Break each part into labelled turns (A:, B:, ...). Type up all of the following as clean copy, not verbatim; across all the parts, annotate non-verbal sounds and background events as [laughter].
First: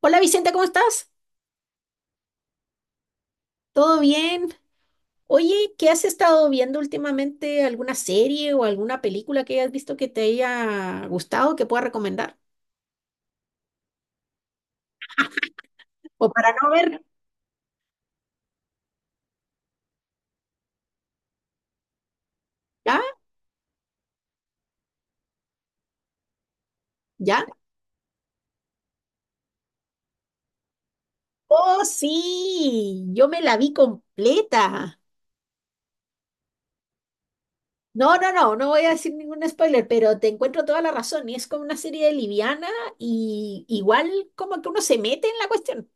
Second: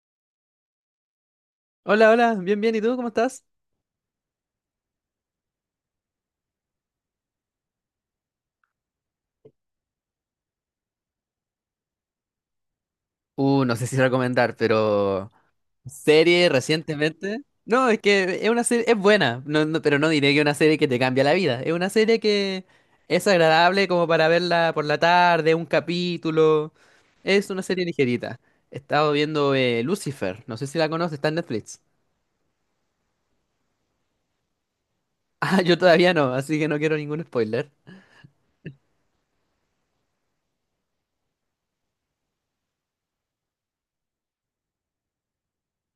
A: Hola Vicente, ¿cómo estás?
B: Hola, hola, bien, bien, ¿y tú cómo estás?
A: ¿Todo bien? Oye, ¿qué has estado viendo últimamente? ¿Alguna serie o alguna película que hayas visto que te haya gustado que pueda recomendar?
B: No sé si recomendar, pero
A: O
B: serie
A: para no ver,
B: recientemente. No, es que es una serie, es buena, no, no, pero no diré que es una serie que te cambia la vida. Es una serie que
A: ¿ya?
B: es agradable como para verla por la tarde, un capítulo.
A: ¿Ya?
B: Es una serie ligerita. He estado viendo Lucifer, no sé si la conoces, está en Netflix.
A: Oh,
B: [laughs]
A: sí, yo me la vi completa.
B: Ah, yo todavía no, así que no quiero ningún spoiler.
A: No, no, no, no voy a decir ningún spoiler, pero te encuentro toda la razón. Y es como una serie liviana y igual como que uno se mete en la cuestión.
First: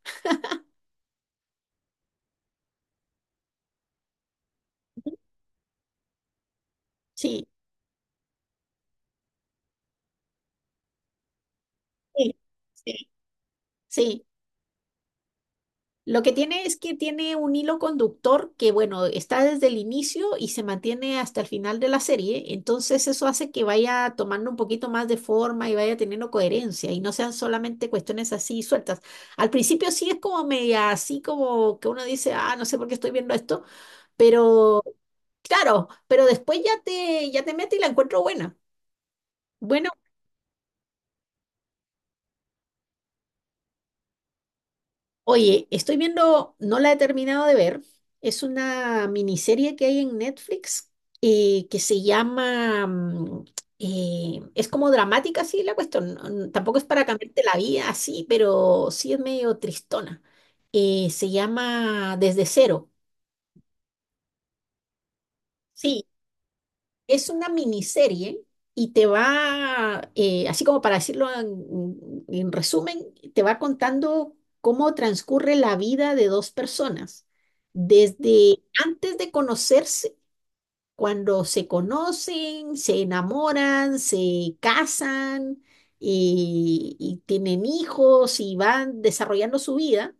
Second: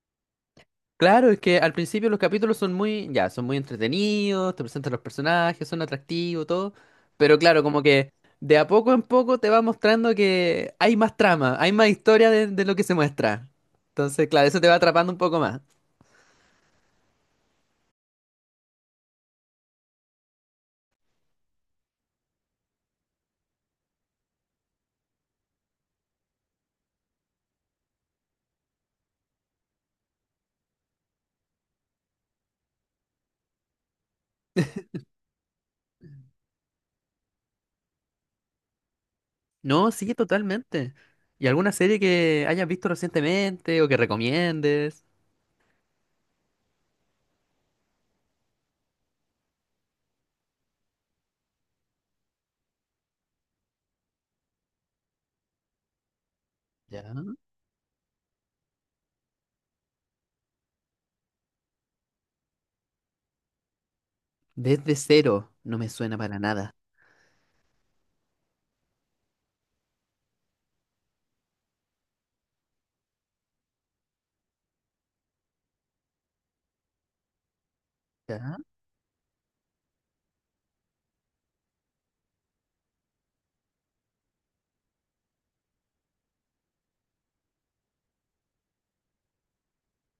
B: Claro, es que al principio los capítulos son muy, ya, son muy entretenidos, te presentan los personajes, son atractivos, todo, pero
A: Sí,
B: claro, como que de a poco en poco te va mostrando que hay más trama, hay más historia
A: sí,
B: de lo que se
A: sí,
B: muestra.
A: sí.
B: Entonces, claro, eso te va atrapando un poco más.
A: Lo que tiene es que tiene un hilo conductor que, bueno, está desde el inicio y se mantiene hasta el final de la serie. Entonces eso hace que vaya tomando un poquito más de forma y vaya teniendo coherencia y no sean solamente cuestiones así sueltas. Al principio sí es como media, así como que uno dice, ah, no sé por qué estoy viendo esto, pero claro, pero después ya te mete y la encuentro buena. Bueno,
B: No, sí, totalmente. ¿Y alguna serie que hayas visto recientemente o que recomiendes?
A: oye, estoy viendo, no la he terminado de ver, es una miniserie que hay en Netflix que se llama, es como dramática, sí, la cuestión, tampoco es
B: Ya.
A: para cambiarte la vida así, pero sí es medio tristona. Se llama Desde Cero.
B: Desde cero, no me
A: Sí,
B: suena para nada.
A: es una miniserie y te va, así como para decirlo en resumen, te va contando cómo transcurre la vida de dos personas,
B: Ya.
A: desde antes de conocerse, cuando se conocen, se enamoran, se casan, y tienen hijos y van desarrollando su vida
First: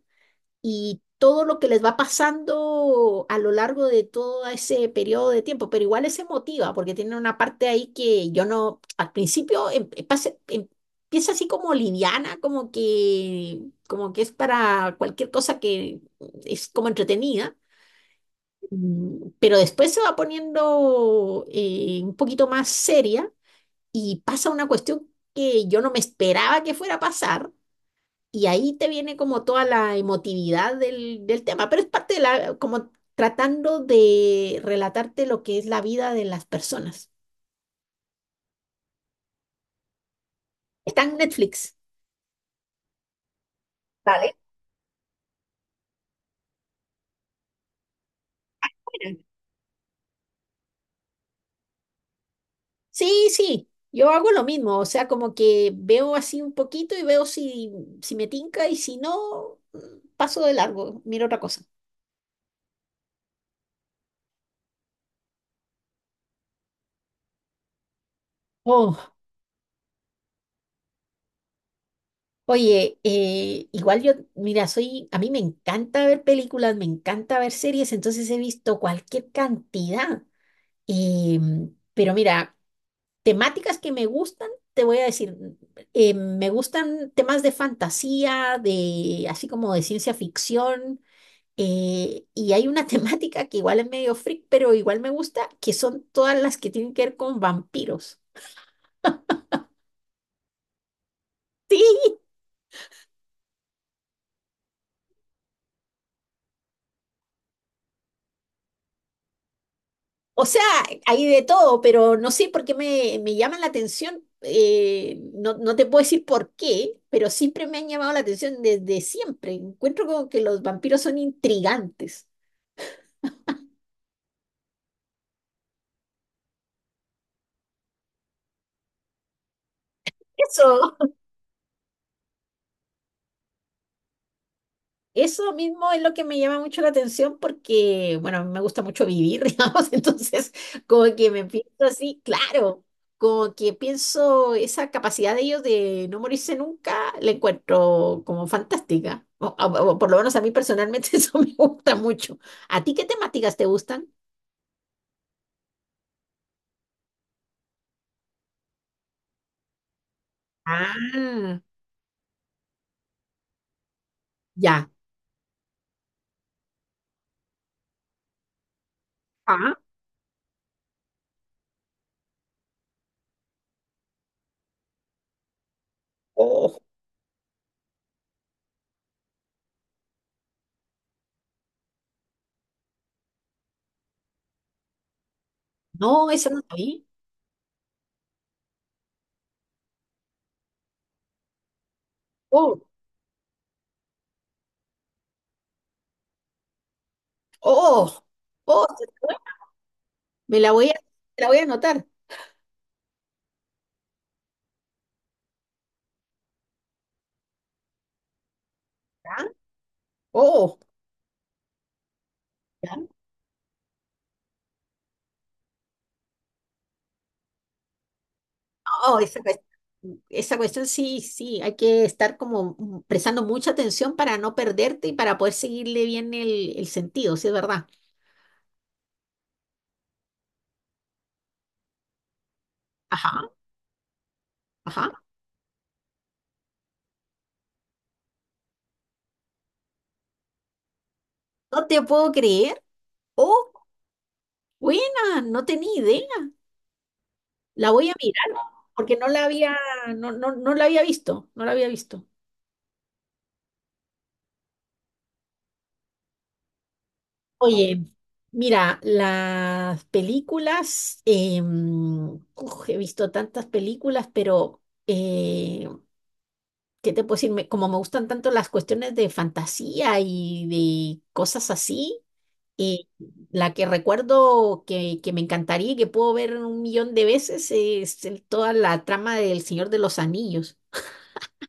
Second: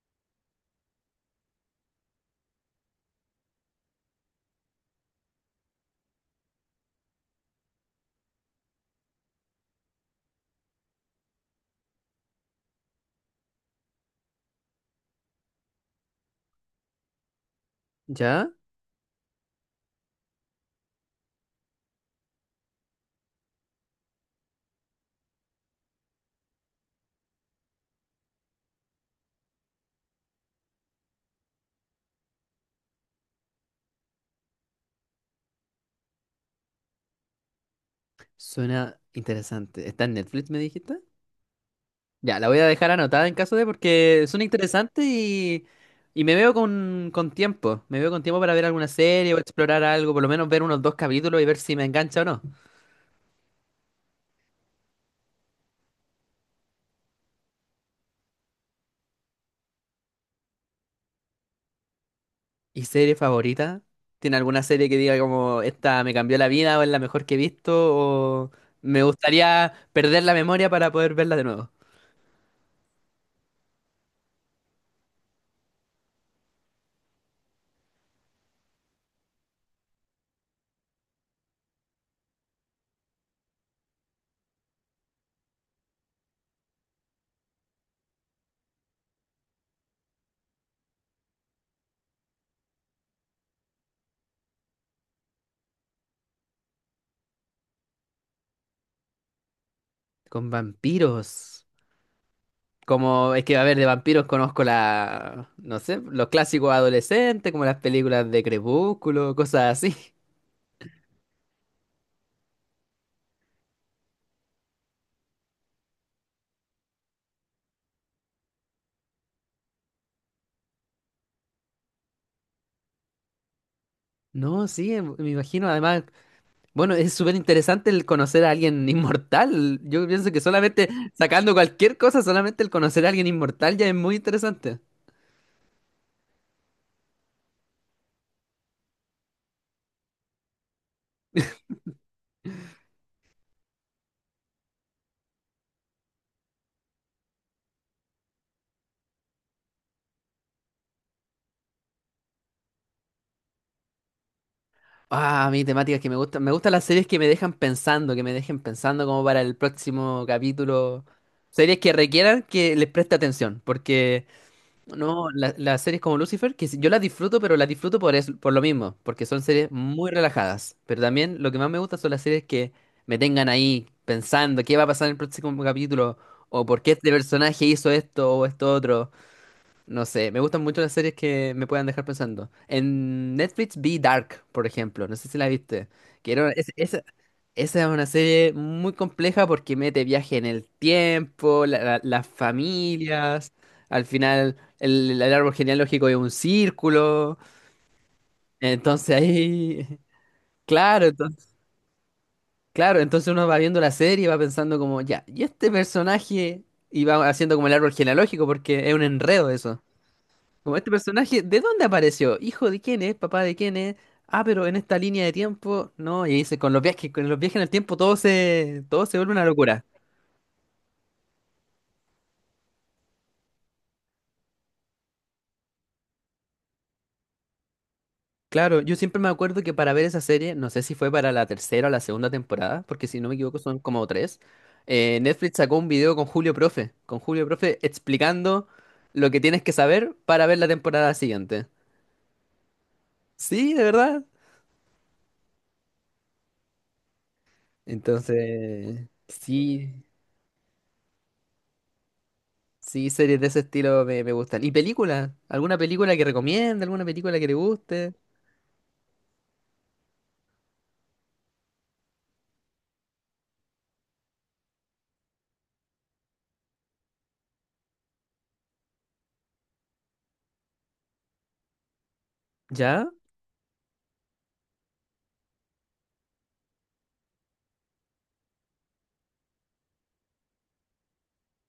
A: y todo lo que les va pasando a lo largo de todo ese periodo de tiempo, pero igual es emotiva porque tiene una parte ahí que yo no, al principio empieza así como liviana, como que es para cualquier cosa, que es como entretenida,
B: Ya,
A: pero después se va poniendo un poquito más seria y pasa una cuestión que yo no me esperaba que fuera a pasar, y ahí te viene como toda la emotividad del, del tema, pero es parte de la, como tratando de relatarte lo que es la vida de las personas.
B: suena interesante. ¿Está en Netflix, me dijiste?
A: Está en Netflix.
B: Ya, la voy a dejar anotada en caso de porque
A: Vale.
B: son interesantes y me veo con tiempo. Me veo con tiempo para ver alguna
A: Bueno.
B: serie o explorar algo, por lo menos ver unos dos capítulos y ver si me engancha o no.
A: Sí, sí, yo hago lo mismo, o sea, como que veo así un poquito y veo si, si me tinca, y si no, paso de largo, miro otra cosa.
B: ¿Y serie favorita? ¿Tiene alguna serie que diga como esta me cambió la vida o es la mejor que he visto o me
A: Oh,
B: gustaría perder la memoria para poder verla de nuevo?
A: oye, igual yo, mira, soy, a mí me encanta ver películas, me encanta ver series, entonces he visto cualquier cantidad. Y, pero mira, temáticas que me gustan, te voy a decir, me gustan temas de fantasía, de así como de ciencia ficción, y hay una [laughs] temática que igual es medio freak, pero igual me gusta, que son todas las que tienen que ver con vampiros.
B: Con vampiros.
A: Sí,
B: Como es que, a ver, de vampiros conozco la, no sé, los clásicos adolescentes, como las películas de Crepúsculo, cosas así.
A: o sea, hay de todo, pero no sé por qué me, me llaman la atención. Eh, no, no te puedo decir por qué, pero siempre me han llamado la atención desde siempre. Encuentro como que los vampiros son intrigantes.
B: No, sí, me imagino. Además, bueno, es súper interesante el conocer a alguien inmortal. Yo pienso que solamente
A: Eso,
B: sacando cualquier cosa, solamente el conocer a alguien inmortal ya es muy interesante.
A: eso mismo es lo que me llama mucho la atención porque, bueno, a mí me gusta mucho vivir, [laughs] digamos, entonces como que me pienso así, claro, como que pienso esa capacidad de ellos de no morirse nunca, la encuentro como fantástica. O por lo menos a mí personalmente [laughs] eso me gusta mucho. ¿A ti qué temáticas te gustan?
B: Ah, a mí temáticas que me gustan. Me gustan las series que me dejan pensando, que me dejen pensando como para el próximo capítulo.
A: Ah,
B: Series que requieran que les preste atención, porque
A: ya.
B: no, las series como Lucifer, que yo las disfruto, pero las disfruto por, por lo mismo, porque son series
A: Ah,
B: muy relajadas. Pero también lo que más me gusta son las series que me tengan ahí pensando qué va a pasar en el próximo capítulo, o
A: oh,
B: por qué este personaje hizo esto o esto otro. No sé, me gustan mucho las series que me puedan dejar pensando. En Netflix vi Dark, por ejemplo, no sé si la viste,
A: no,
B: que
A: eso
B: era,
A: no sabía.
B: esa es una serie muy compleja porque mete viaje en el tiempo, las
A: Oh,
B: familias, al final el árbol genealógico es un círculo,
A: oh, oh,
B: entonces ahí,
A: me
B: [laughs]
A: la voy a,
B: claro,
A: me la
B: entonces,
A: voy a anotar.
B: claro, entonces uno va viendo la serie y va pensando como, ya, ¿y este personaje? Y va haciendo como el árbol genealógico porque es un
A: Ah,
B: enredo eso. Como
A: oh,
B: este personaje, ¿de dónde apareció? ¿Hijo de quién es? ¿Papá de quién es? Ah, pero en esta línea de tiempo, no, y dice, con los viajes en el tiempo todo se
A: oh,
B: vuelve una locura.
A: esa cuestión sí, sí, hay que estar como prestando mucha atención para no perderte y para poder seguirle bien el sentido, sí, es verdad.
B: Claro, yo siempre me acuerdo que para ver esa serie, no sé si fue para la tercera o la segunda temporada, porque si no me
A: Ajá,
B: equivoco son como tres,
A: ajá.
B: Netflix sacó un video con Julio Profe explicando lo que tienes que saber para ver la temporada siguiente.
A: No te puedo creer. Oh,
B: Sí, de verdad.
A: buena, no tenía idea. La voy a mirar
B: Entonces,
A: porque no la había,
B: sí,
A: no, no, no la había visto, no la había visto.
B: sí, series de ese estilo me, me gustan. ¿Y películas? ¿Alguna película que recomiende? ¿Alguna película que te
A: Oye,
B: guste?
A: mira, las películas, uf, he visto tantas películas, pero... eh, ¿Qué te puedo decir? Me- como me gustan tanto las cuestiones de fantasía y de cosas así, eh,
B: ¿Ya?
A: la que recuerdo que me encantaría y que puedo ver un millón de veces es el- toda la trama del Señor de los Anillos.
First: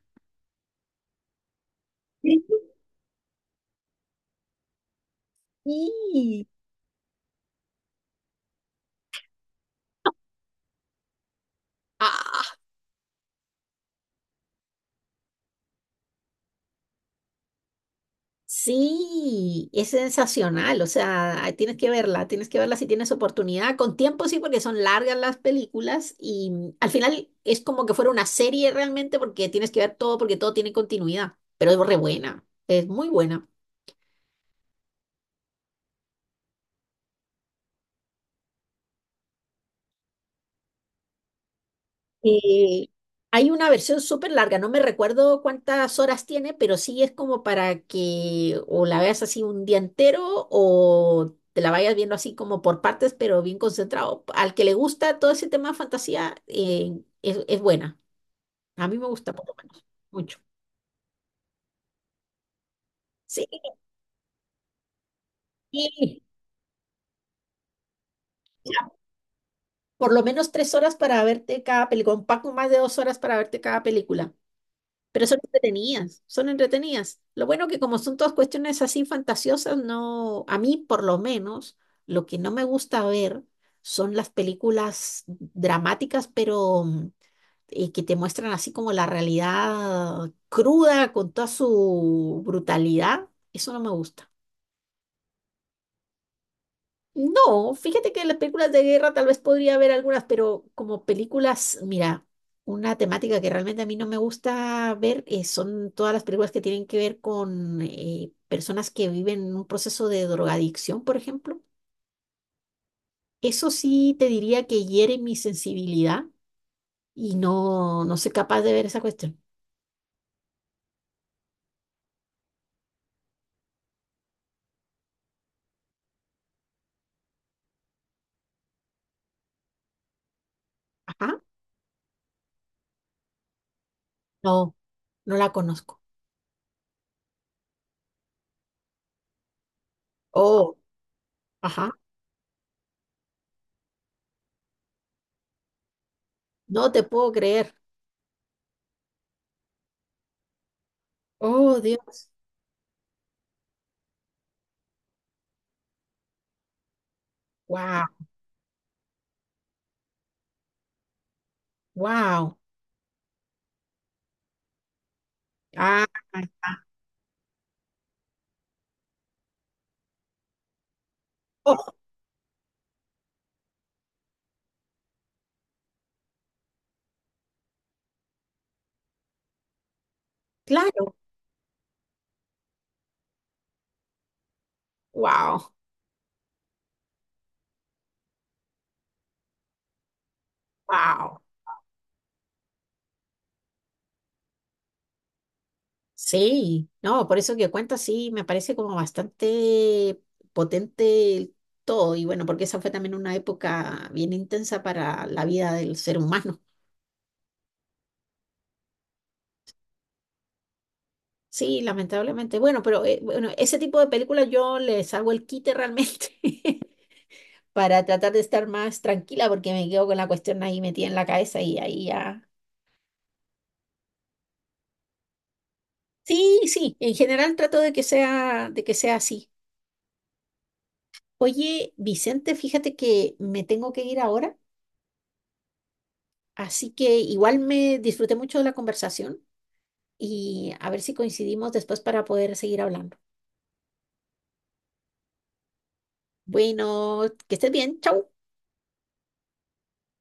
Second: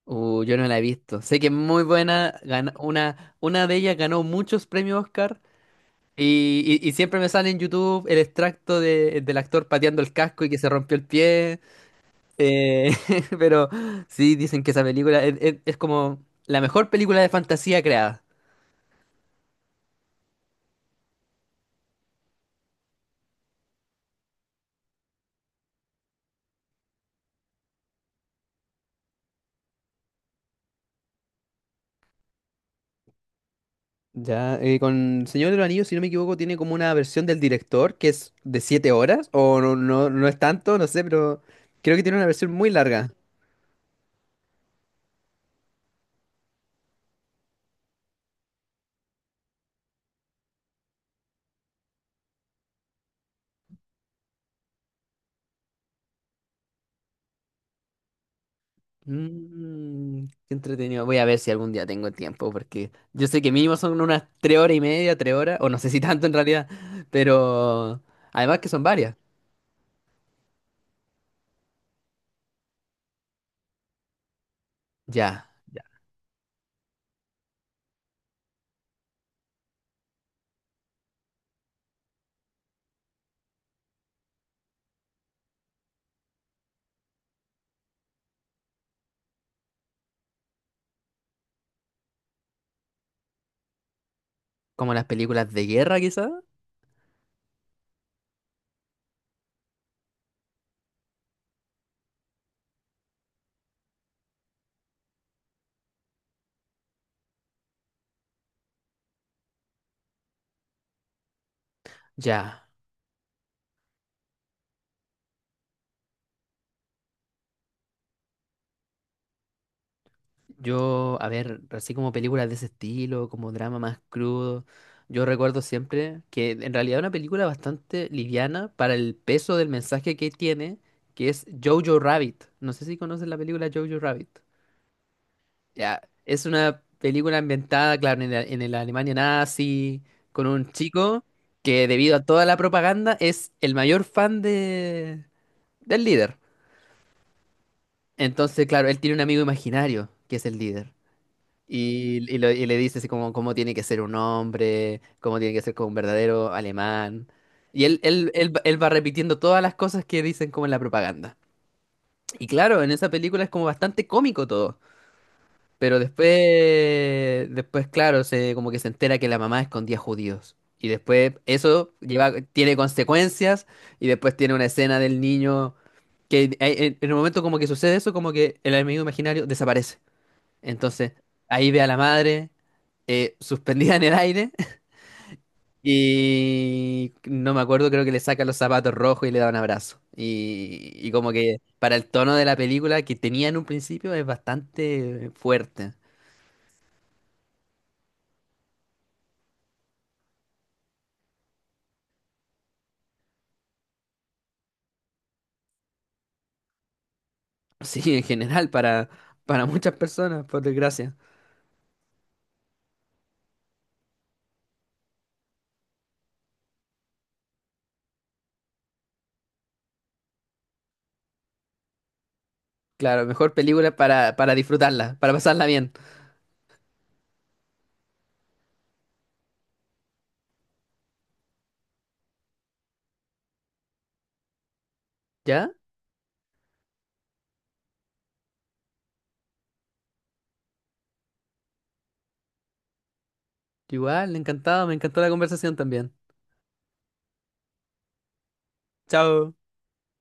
B: Yo no la he visto. Sé que es muy buena.
A: Sí.
B: Una de ellas ganó muchos premios Oscar. Y, y siempre me sale en YouTube el extracto del actor pateando el casco y que se rompió el pie.
A: Ah,
B: eh, [laughs] pero sí, dicen que esa película es, es como la mejor película de fantasía creada.
A: sí, es sensacional, o sea, ahí tienes que verla si tienes oportunidad, con tiempo sí, porque son largas las películas y al final es como que fuera una serie realmente porque tienes que ver todo porque todo tiene continuidad, pero es re buena, es muy buena.
B: Ya, con Señor de los Anillos, si no me equivoco, tiene como una versión del director que es de siete horas, o no, no, no es tanto, no sé, pero creo que tiene una versión muy
A: Eh,
B: larga.
A: Hay una versión súper larga, no me recuerdo cuántas horas tiene, pero sí es como para que o la veas así un día entero o te la vayas viendo así como por partes, pero bien concentrado. Al que le gusta todo ese tema de fantasía, es buena. A mí me gusta por lo menos,
B: Mm,
A: mucho.
B: qué entretenido. Voy a ver si algún día tengo tiempo, porque yo sé
A: Sí,
B: que mínimo son unas tres horas y media, tres horas, o no sé si
A: y
B: tanto en realidad, pero además que son varias.
A: por lo menos 3 horas para verte cada película, un poco más de 2 horas para verte cada película. Pero son
B: Ya, ya.
A: entretenidas, son entretenidas. Lo bueno que como son todas cuestiones así fantasiosas, no, a mí por lo menos, lo que no me gusta ver son las películas dramáticas, pero que te muestran así como la realidad cruda con toda su brutalidad. Eso no me gusta.
B: Como las películas de guerra, quizás.
A: No, fíjate que las películas de guerra tal vez podría haber algunas, pero como películas, mira, una temática que realmente a mí no me gusta ver, son todas las películas que tienen que ver con personas que viven un proceso de drogadicción, por ejemplo.
B: Ya.
A: Eso sí te diría que hiere mi sensibilidad, y no, no soy capaz de ver esa cuestión.
B: Yo, a ver, así como películas de ese estilo, como drama más crudo, yo recuerdo siempre que en realidad es una película bastante liviana para el peso del mensaje que tiene, que
A: Ajá,
B: es Jojo Rabbit. No sé si conoces la película Jojo Rabbit.
A: no, no la conozco.
B: Ya, es una película ambientada, claro, en la Alemania nazi, con un
A: Oh,
B: chico que
A: ajá,
B: debido a toda la propaganda es el mayor fan de, del líder.
A: no te puedo creer.
B: Entonces, claro, él tiene un amigo imaginario que es el líder.
A: Oh, Dios.
B: Y, y le dice así como cómo tiene que ser un hombre, cómo tiene que ser como un verdadero alemán. Y
A: Wow,
B: él va repitiendo todas las cosas que dicen como en la propaganda. Y
A: wow.
B: claro, en esa película es como bastante cómico todo. Pero
A: Ah,
B: después, después, claro, se como que se entera que la mamá escondía judíos. Y después
A: oh,
B: eso lleva, tiene consecuencias y después tiene una escena del niño que ahí, en el momento como que sucede eso, como que el amigo imaginario desaparece. Entonces,
A: claro.
B: ahí ve a la madre suspendida en el aire
A: Wow,
B: [laughs] y no me acuerdo, creo que le saca los zapatos rojos y le da un abrazo. Y como
A: wow.
B: que para el tono de la película que tenía en un principio es bastante fuerte.
A: Sí, no, por eso que cuenta, sí, me parece como bastante potente el todo. Y bueno, porque esa fue también una época bien intensa para la vida del ser humano.
B: Sí, en general, para muchas personas, por desgracia.
A: Sí, lamentablemente. Bueno, pero bueno, ese tipo de películas yo les hago el quite realmente [laughs] para tratar de estar más tranquila porque me quedo con la cuestión ahí metida en la cabeza y ahí ya.
B: Claro, mejor película para disfrutarla, para pasarla bien.
A: Sí, sí, en general trato de que sea así. Oye, Vicente, fíjate que me tengo que ir ahora.
B: ¿Ya?
A: Así que igual me disfruté mucho de la conversación y a ver si coincidimos después para poder seguir hablando.
B: Igual, encantado, me encantó la conversación también.
A: Bueno, que estés bien. Chau.
B: Chao.